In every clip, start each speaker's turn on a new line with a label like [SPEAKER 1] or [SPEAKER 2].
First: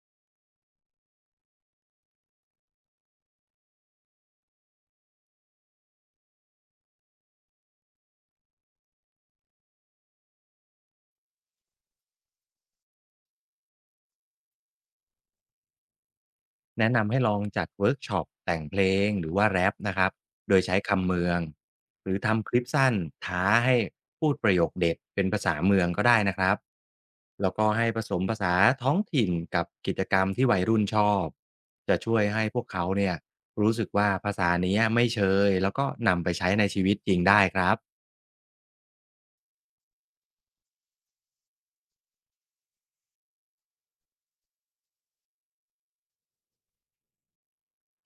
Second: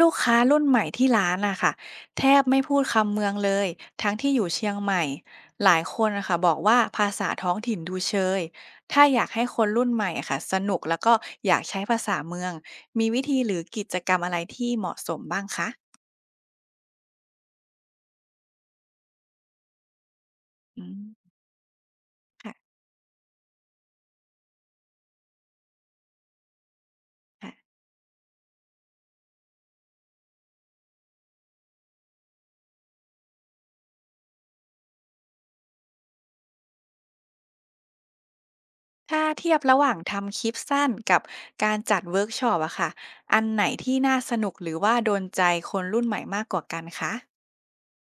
[SPEAKER 1] ลูกค้ารุ่นใหม่ที่ร้านอะค่ะแทบไม่พูดคำเมืองเลยทั้งที่อยู่เชียงใหม่หลายคนอะค่ะบอกว่าภาษาท้องถิ่นดูเชยถ้าอยากให้คนรุ่นใหม่อะค่ะสนุกแล้วก็อยากใช้ภาษาเมืองมีวิธีหรือกิจกรรมอะไรที่เหมาะสมบ้างคะ
[SPEAKER 2] แนะนำให้ลองจัดเวิร์กช็อปแต่งเพลงหรือว่าแรปนะครับโดยใช้
[SPEAKER 1] อื
[SPEAKER 2] คำเมื
[SPEAKER 1] ม
[SPEAKER 2] องหรือทำคลิป
[SPEAKER 1] ค่ะ
[SPEAKER 2] สั้นท้าให้พูดประโยคเด็ดเป็นภาษาเมืองก็ได้นะครับแล้วก็ให้ผสมภาษาท้องถิ่นกับกิจกรรมที่วัยรุ่นชอบจะช่วยให้พวกเขาเนี่ยรู้สึกว่าภาษานี้ไม่เชยแล้วก็นำไปใช้ในชีวิตจริงได้ครับ
[SPEAKER 1] ถ้าเทียบระหว่างทำคลิปสั้นกับการจัดเวิร์กช็อปอะค่ะอันไหนที่น่าสนุกหรือว่าโดนใจคนรุ่นใหม่มากกว่ากันคะ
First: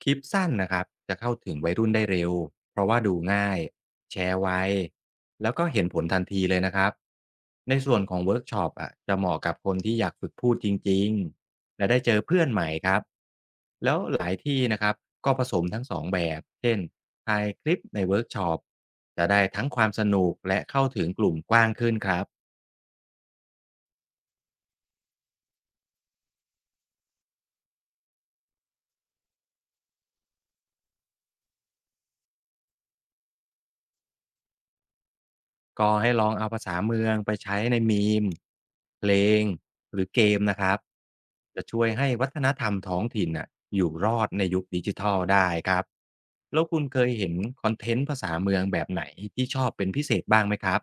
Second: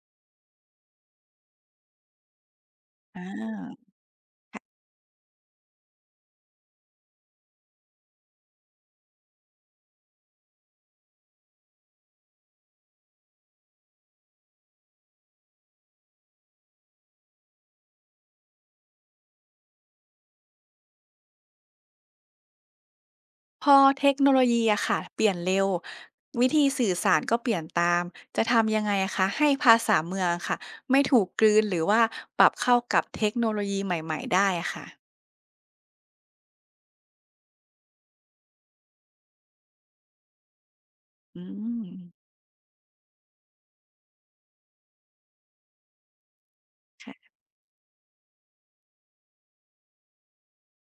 [SPEAKER 2] คลิปสั้นนะครับจะเข้าถึงวัยรุ่นได้เร็วเพราะว่าดู
[SPEAKER 1] อ่
[SPEAKER 2] ง่าย
[SPEAKER 1] า
[SPEAKER 2] แชร์ไวแล้วก็เห็นผลทันทีเลยนะครับในส่วนของเวิร์กช็อปอ่ะจะเหมาะกับคนที่อยากฝึกพูดจริงๆและได้เจอเพื่อนใหม่ครับแล้วหลายที่นะครับก็ผสมทั้งสองแบบเช่นถ่ายคลิปในเวิร์กช็อปจะได้ทั้งความสนุกและเข้าถึงกลุ่มกว้างขึ้นครับ
[SPEAKER 1] พอเทคโนโลยีอะค่ะเปลี่ยนเร็ววิธีสื่อสารก็เปลี่ยนตามจะทำยังไงอะคะให้ภาษาเมืองค่ะไม่ถูกกลืนหรือว่าปรับเข้ากับเทคโนโลยีใหม่ๆได้อะค่ะ
[SPEAKER 2] ก็ให้ลองเอาภาษาเมืองไปใช้ในมีม เพลง หรือเกมนะครับ
[SPEAKER 1] อื
[SPEAKER 2] จะช่
[SPEAKER 1] ม
[SPEAKER 2] วยให้วัฒนธรรมท้องถิ่นน่ะอยู่รอดในยุคดิจิทัลได้ครับ แล้วคุณเคยเห็นคอนเทนต์ภาษาเมืองแบบไหนที่ชอบเป็นพิเศษบ้างไหมครับ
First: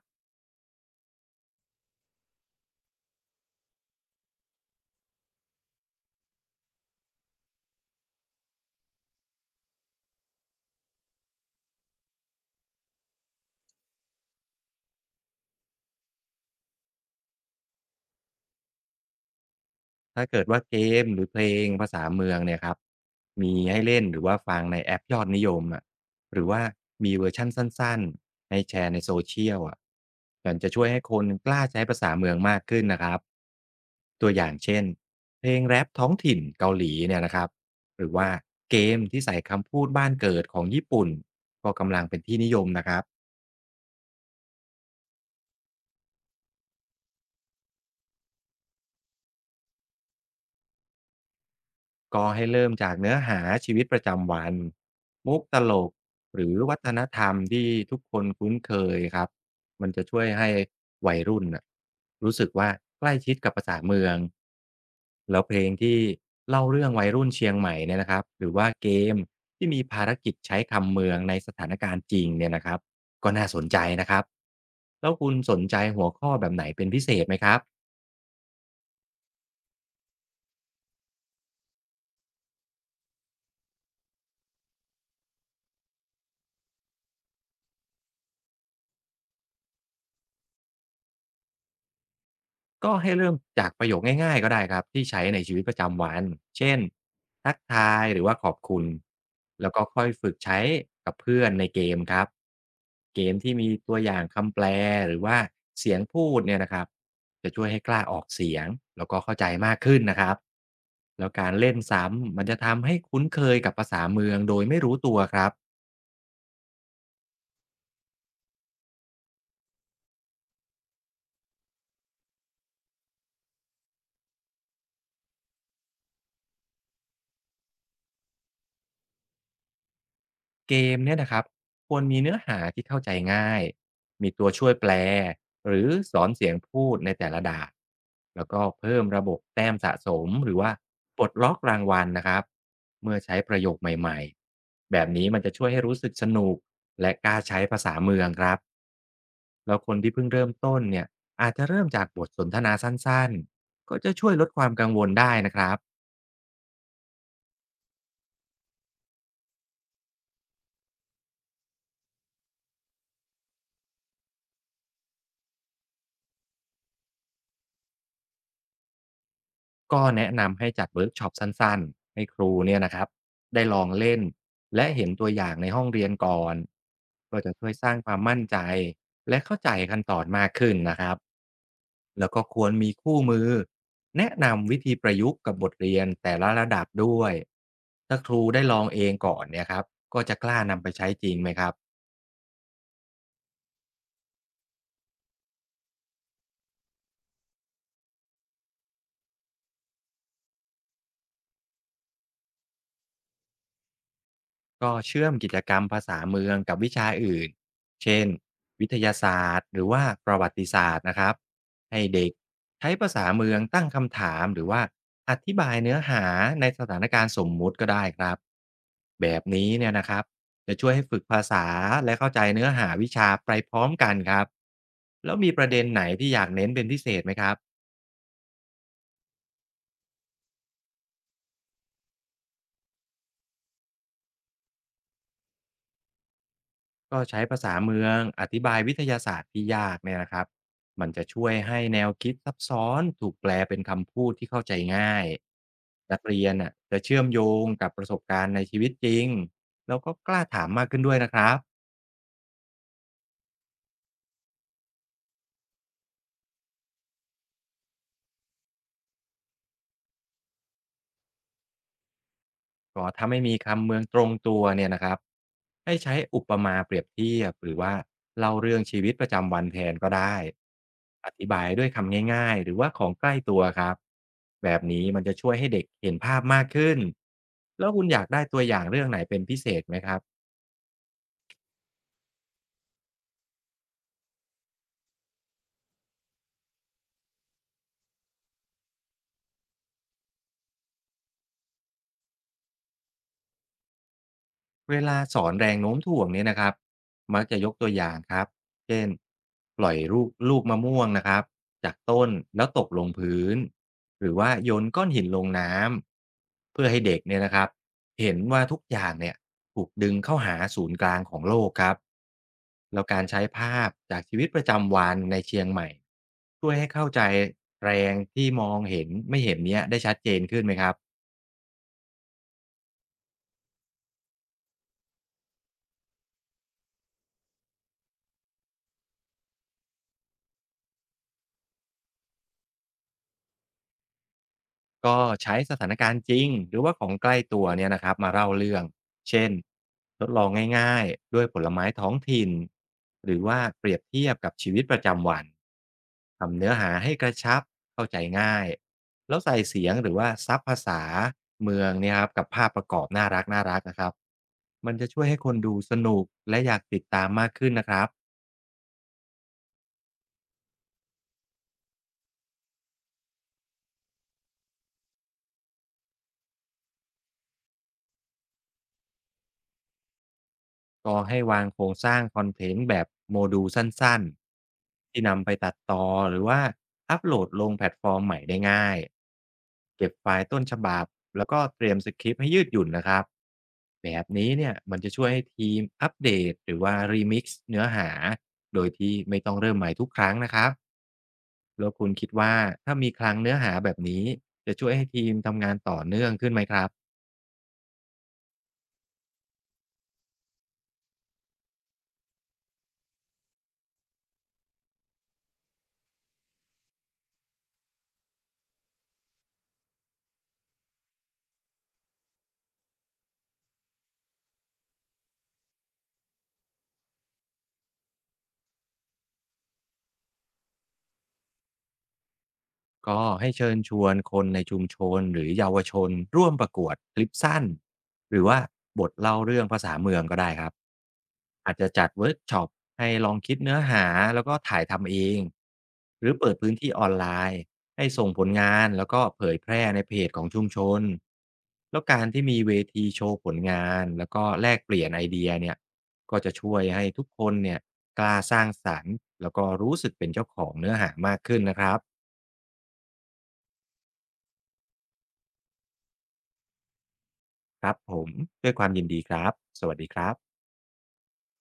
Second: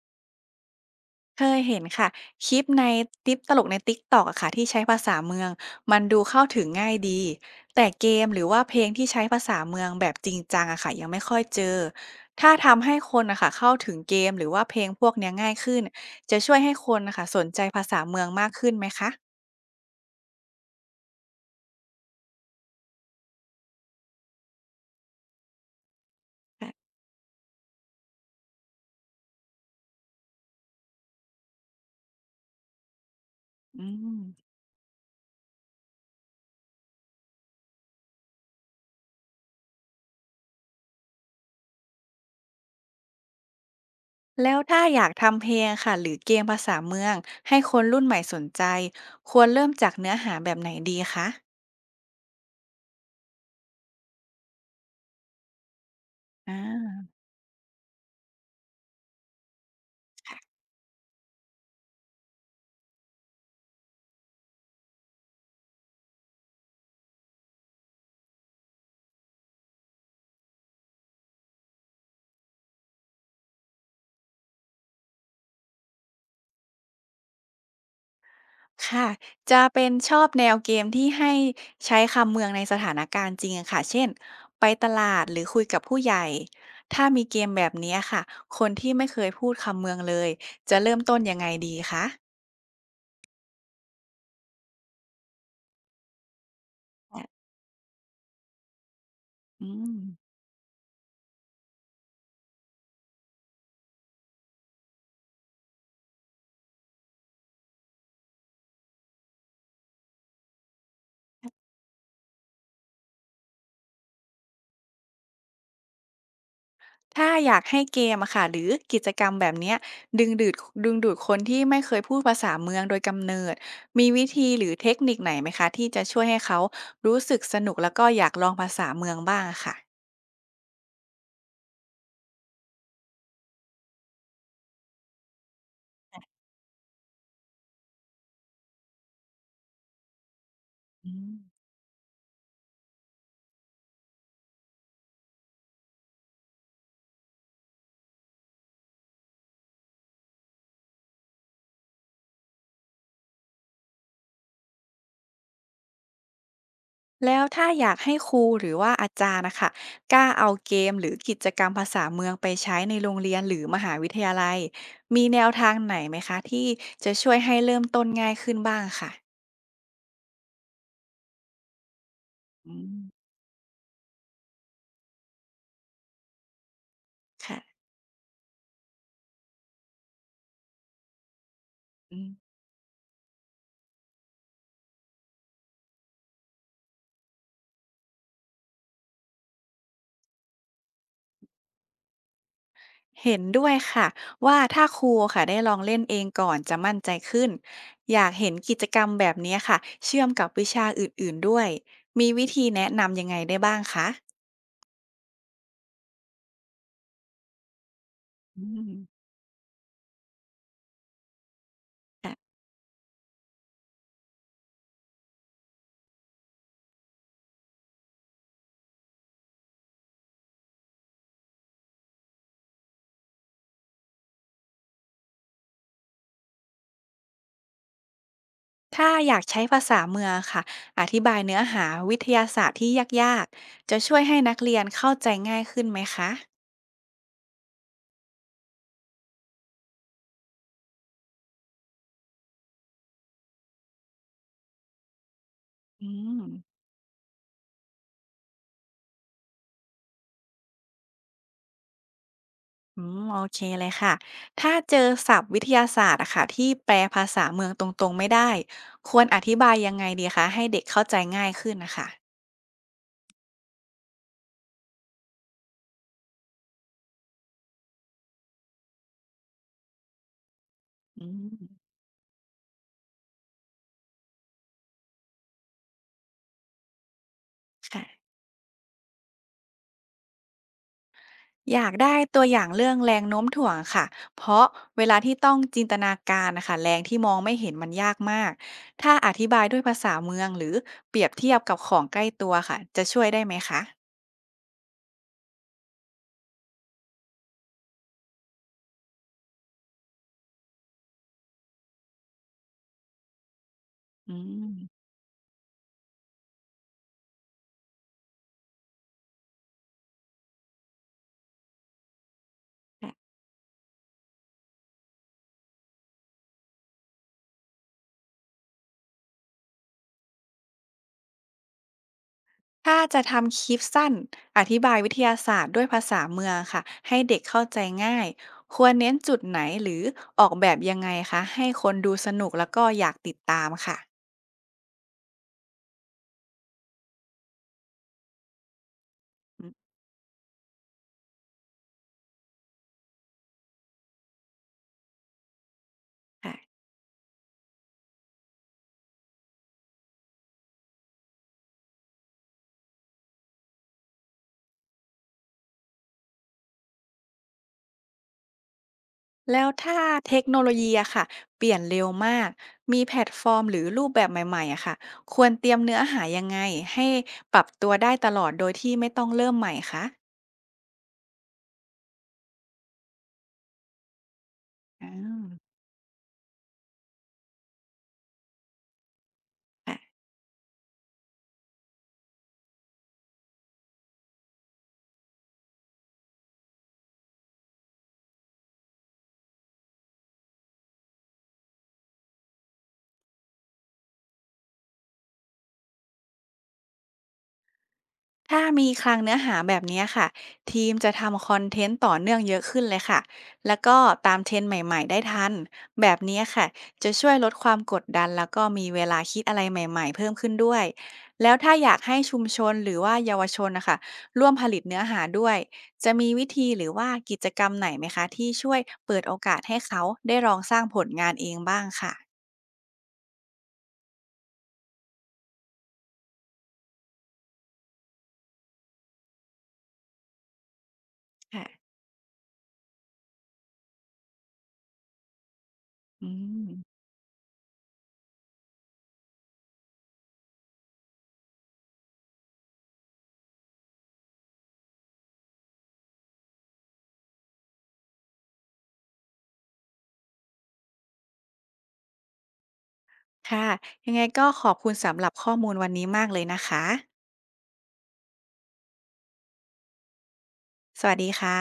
[SPEAKER 1] เคยเห็นค่ะคลิปในติปตลกใน TikTok อะค่ะที่ใช้ภาษาเมืองมันดูเข้าถึงง่ายดีแต่เกมหรือว่าเพลงที่ใช้ภาษาเมืองแบบจริงจังอะค่ะยังไม่ค่อยเจอถ้าทำให้คนนะค่ะเข้าถึงเกมหรือว่าเพลงพวกเนี้ยง่ายขึ้นจะช่วยให้คนน่ะคะสนใจภาษาเมืองมากขึ้นไหมคะ
[SPEAKER 2] ถ้าเกิดว่าเกมหรือเพลงภาษาเมืองเนี่ยครับมีให้เล่นหรือว่าฟังในแอปยอดนิยมอะหรือว่า
[SPEAKER 1] ค่ะ
[SPEAKER 2] มีเวอร์ชันสั้นๆให้แชร์ใน social อะมันจะช่วยให้คนกล้าใช้ภาษาเมืองมากขึ้นนะครับ
[SPEAKER 1] อืม
[SPEAKER 2] ตัวอย่างเช่นเพลงแรปท้องถิ่นเกาหลีเนี่ยนะครับหรือว่าเกมที่ใส่คำพูดบ้านเกิดของญี่ปุ่นก็กำลังเป็นที่นิยมนะครับ
[SPEAKER 1] แล้วถ้าอยากทำเพลงค่ะหรือเกมภาษาเมืองให้คนรุ่นใหม่สนใจควรเริ่มจากเนื้อหาแบบไหนดีคะ
[SPEAKER 2] ก็ให้เริ่มจากเนื้อหาชีวิตประจำวันมุกตลกหรือวัฒน
[SPEAKER 1] อา
[SPEAKER 2] ธรรมที่ทุกคนคุ้นเคยครับมันจะช่วยให้วัยรุ่นน่ะรู้สึกว่าใกล้ชิดกับภาษาเมืองแล้วเพลงที่เล่าเรื่องวัยรุ่นเชียงใหม่เนี่ยนะครับหรือว่าเกมที่มีภารกิจใช้คำเมืองในสถานการณ์จริงเนี่ยนะครับก็น่าสนใจนะครับแล้วคุณสนใจหัวข้อแบบไหนเป็นพิเศษไหมครับ
[SPEAKER 1] ค่ะจะเป็นชอบแนวเกมที่ให้ใช้คำเมืองในสถานการณ์จริงอะค่ะเช่นไปตลาดหรือคุยกับผู้ใหญ่ถ้ามีเกมแบบนี้ค่ะคนที่ไม่เคยพูดคำเมืองเลยจะเริ่มต้นยังไงดีคะ
[SPEAKER 2] ก็ให้เริ่มจากประโยคง่ายๆก็ได้ครับที่ใช้ในชีวิตประจำวันเช่น
[SPEAKER 1] อะ
[SPEAKER 2] ทักทายหรือว่าขอบคุณ
[SPEAKER 1] อื
[SPEAKER 2] แล้วก็
[SPEAKER 1] ม
[SPEAKER 2] ค่อยฝึกใช้กับเพื่อนในเกมครับเกมที่มีตัวอย่างคำแปลหรือว่าเสียงพูดเนี่ยนะครับจะช่วยให้กล้าออกเสียงแล้วก็เข้าใจมากขึ้นนะครับแล้วการเล่นซ้ำมันจะทำให้คุ้นเคยกับภาษาเมืองโดยไม่รู้ตัวครับ
[SPEAKER 1] ถ้าอยากให้เกมอะค่ะหรือกิจกรรมแบบเนี้ยดึงดูดดึงดูดคนที่ไม่เคยพูดภาษาเมืองโดยกำเนิดมีวิธีหรือเทคนิคไหนไหมคะที่จะช่วยให้เขารู้สึกสนุกแล้วก็อยากลองภาษาเมืองบ้างอะค่ะ
[SPEAKER 2] เกมเนี่ยนะครับควรมีเนื้อหาที่เข้าใจง่ายมีตัวช่วยแปลหรือสอนเสียงพูดในแต่ละด่านแล้วก็เพิ่มระบบแต้มสะสมหรือว่า
[SPEAKER 1] อื
[SPEAKER 2] ปลด
[SPEAKER 1] ม
[SPEAKER 2] ล็อกรางวัลนะครับเมื่อใช้ประโยคใหม่ๆแบบนี้มันจะช่วยให้รู้สึกสนุกและกล้าใช้ภาษาเมืองครับแล้วคนที่เพิ่งเริ่มต้นเนี่ยอาจจะเริ่มจากบทสนทนาสั้นๆก็จะช่วยลดความกังวลได้นะครับ
[SPEAKER 1] แล้วถ้าอยากให้ครูหรือว่าอาจารย์นะค่ะกล้าเอาเกมหรือกิจกรรมภาษาเมืองไปใช้ในโรงเรียนหรือมหาวิทยาลัยมีแนวทางไหนไหมคะที่จะช่วยให้เริ่มต้นง่ายขึ้นบ้างค่ะ
[SPEAKER 2] ก็แนะนำให้จัดเวิร์กช็อปสั้นๆให้ครู
[SPEAKER 1] อื
[SPEAKER 2] เนี่ยนะ
[SPEAKER 1] ม
[SPEAKER 2] ครับได้ลองเล่นและเห็นตัวอย่างในห้องเรียนก่อนก็จะช่วย
[SPEAKER 1] ค่ะ
[SPEAKER 2] สร้างความมั่นใจและเข้าใจขั้นตอนมากขึ้นนะครับ
[SPEAKER 1] อื
[SPEAKER 2] แล้
[SPEAKER 1] ม
[SPEAKER 2] วก็ควรมีคู่มือแนะนำวิธีประยุกต์กับบทเรียนแต่ละระดับด้วยถ้าครูได้ลองเองก่อนเนี่ยครับก็จะกล้านำไปใช้จริงไหมครับ
[SPEAKER 1] เห็นด้วยค่ะว่าถ้าครูค่ะได้ลองเล่นเองก่อนจะมั่นใจขึ้นอยากเห็นกิจกรรมแบบนี้ค่ะเชื่อมกับวิชาอื่นๆด้วยมีวิธีแนะนำยังไงได้บ้างคะ
[SPEAKER 2] ก็เชื่อมกิจกรรมภาษาเมืองกับวิชาอื่น เช่น
[SPEAKER 1] อื
[SPEAKER 2] วิ
[SPEAKER 1] ม
[SPEAKER 2] ทยาศาสตร์หรือว่าประวัติศาสตร์นะครับให้เด็กใช้ภาษาเมืองตั้งคำถามหรือว่าอธิบายเนื้อหาในสถานการณ์สมมุติก็ได้ครับแบบนี้เนี่ยนะครับจะช่วยให้ฝึกภาษาและเข้าใจเนื้อหาวิชาไปพร้อมกันครับแล้วมีประเด็นไหนที่อยากเน้นเป็นพิเศษไหมครับ
[SPEAKER 1] ถ้าอยากใช้ภาษาเมืองค่ะอธิบายเนื้อหาวิทยาศาสตร์ที่ยากๆจะช่วยให้นักเรียนเข้าใจง่ายขึ้นไหมคะ
[SPEAKER 2] ก็ใช้ภาษาเมืองอธิบายวิทยาศาสตร์ที่ยากเนี่ยนะครับมันจะช่วยให้แนวคิดซับซ้อนถูกแปลเป็นคำพูดที่เข้าใจง่าย
[SPEAKER 1] อื
[SPEAKER 2] นัก
[SPEAKER 1] ม
[SPEAKER 2] เรียนน่ะจะเชื่อมโยงกับประสบการณ์ในชีวิตจริงแล้วก็กล้าถามมากขึ้นด้วยนะครับ
[SPEAKER 1] อืมโอเคเลยค่ะถ้าเจอศัพท์วิทยาศาสตร์อะค่ะที่แปลภาษาเมืองตรงๆไม่ได้ควรอธิบายยังไงดีคะให้เด็กเข้าใจง่ายขึ้นนะคะ
[SPEAKER 2] ก็ถ้าไม่มีคำเมืองตรงตัวเนี่ยนะครับให้ใช้อุปมาเปรียบเทียบหรือว่าเล่าเรื่องชีวิตประจำวันแทนก็ได้
[SPEAKER 1] อื
[SPEAKER 2] อธิบายด้วย
[SPEAKER 1] ม
[SPEAKER 2] คำง่ายๆหรือว่าของใกล้ตัวครับแบบนี้มันจะช่วยให้เด็กเห็นภาพมากขึ้นแล้วคุณอยาก
[SPEAKER 1] ค่ะ
[SPEAKER 2] ได้ตัวอย่างเรื่องไหนเป็นพิเศษไหมครับ
[SPEAKER 1] อยากได้ตัวอย่างเรื่องแรงโน้มถ่วงค่ะเพราะเวลาที่ต้องจินตนาการนะคะแรงที่มองไม่เห็นมันยากมากถ้าอธิบายด้วยภาษาเมืองหรือเปรียบเทียบกับของใกล้ตัวค่ะจะช่วยได้ไหมคะ
[SPEAKER 2] เวลาสอนแรงโน้มถ่วงเนี่ยนะครับมักจะยกตัวอย่างครับเช่นปล่อยลูกมะม่วงนะครับจากต้นแล้วตกลงพื้น หรื
[SPEAKER 1] อื
[SPEAKER 2] อว่าโยนก้
[SPEAKER 1] ม
[SPEAKER 2] อนหินลงน้ำ เพื่อให้เด็กเนี่ยนะครับเห็นว่าทุกอย่างเนี่ยถูกดึงเข้าหาศูนย์กลางของโลกครับ แล้ว
[SPEAKER 1] ค่ะ
[SPEAKER 2] การใช้ภาพจากชีวิตประจำวันในเชียงใหม่ช่วยให้เข้าใจแรงที่มองเห็นไม่เห็นเนี้ยได้ชัดเจนขึ้นไหมครับ
[SPEAKER 1] ถ้าจะทำคลิปสั้นอธิบายวิทยาศาสตร์ด้วยภาษาเมืองค่ะให้เด็กเข้าใจง่ายควรเน้นจุดไหนหรือออกแบบยังไงคะให้คนดูสนุกแล้วก็อยากติดตามค่ะ
[SPEAKER 2] ก็ใช้สถานการณ์จริงหรือว่าของใกล้ตัวเนี่ยนะครับมาเล่าเรื่อง เช่น
[SPEAKER 1] อืม
[SPEAKER 2] ทดลองง่ายๆด้วยผลไม้ท้องถิ่นหรือว่าเปรียบเทียบกับชีวิตประจำวันทำเนื้อ
[SPEAKER 1] ค่ะ
[SPEAKER 2] หาให้กระชับเข้าใจง่ายแล้วใส่เสียงหรือว่าซับภาษาเมืองเนี่ยครับกับภาพประกอบน่ารักน่ารักนะครับมันจะช่วยให้คนดูสนุกและอยากติดตามมากขึ้นนะครับ
[SPEAKER 1] แล้วถ้าเทคโนโลยีอะค่ะเปลี่ยนเร็วมากมีแพลตฟอร์มหรือรูปแบบใหม่ๆอะค่ะควรเตรียมเนื้อหายังไงให้ปรับตัวได้ตลอดโดยที่ไม่ต้องเริ่มใหม่คะ
[SPEAKER 2] ก็ให้วางโครงสร้างคอนเทนต์แบบโมดูลสั้นๆ ที่นำไปตั
[SPEAKER 1] อ
[SPEAKER 2] ดต่อหรือว่าอัปโหลดลงแพลตฟอร์มใหม่ได้ง่าย เก็
[SPEAKER 1] ค่ะ
[SPEAKER 2] บไฟล์ต้นฉบับแล้วก็เตรียมสคริปต์ให้ยืดหยุ่นนะครับแบบนี้เนี่ยมันจะช่วยให้ทีมอัปเดตหรือว่ารีมิกซ์เนื้อหาโดยที่ไม่ต้องเริ่มใหม่ทุกครั้งนะครับแล้วคุณคิดว่าถ้ามีคลังเนื้อหาแบบนี้จะช่วยให้ทีมทำงานต่อเนื่องขึ้นไหมครับ
[SPEAKER 1] ถ้ามีคลังเนื้อหาแบบนี้ค่ะทีมจะทำคอนเทนต์ต่อเนื่องเยอะขึ้นเลยค่ะแล้วก็ตามเทรนด์ใหม่ๆได้ทันแบบนี้ค่ะจะช่วยลดความกดดันแล้วก็มีเวลาคิดอะไรใหม่ๆเพิ่มขึ้นด้วยแล้วถ้าอยากให้ชุมชนหรือว่าเยาวชนนะคะร่วมผลิตเนื้อหาด้วยจะมีวิธีหรือว่ากิจกรรมไหนไหมคะที่ช่วยเปิดโอกาสให้เขาได้ลองสร้างผลงานเองบ้างค่ะ
[SPEAKER 2] ก็ให้เชิญชวนคนในชุมชนหรือเยาวชนร่วมประกวดคลิปสั้นหรือว่าบทเล่าเรื่องภาษาเมืองก็ได้ครับอาจจะ
[SPEAKER 1] ค่ะ
[SPEAKER 2] จัดเวิร์กช็อปให้ลองคิดเนื้อหาแล้วก็ถ่ายทำเองห
[SPEAKER 1] อื
[SPEAKER 2] รือเปิด
[SPEAKER 1] ม
[SPEAKER 2] พื้นที่ออนไลน์ให้ส่งผลงานแล้วก็เผยแพร่ในเพจของชุมชนแล้วการที่มีเวทีโชว์ผลงานแล้วก็แลกเปลี่ยนไอเดียเนี่ยก็จะช่วยให้ทุกคนเนี่ยกล้าสร้างสรรค์แล้วก็รู้สึกเป็นเจ้าของเนื้อหามากขึ้นนะครับ
[SPEAKER 1] ค่ะยังไงก็ขอบคุณสำหรับข้อมูลวันนี้มากเลยนะคะ
[SPEAKER 2] ครับผมด้วยความยินดีครับสวัสดีครับ
[SPEAKER 1] สวัสดีค่ะ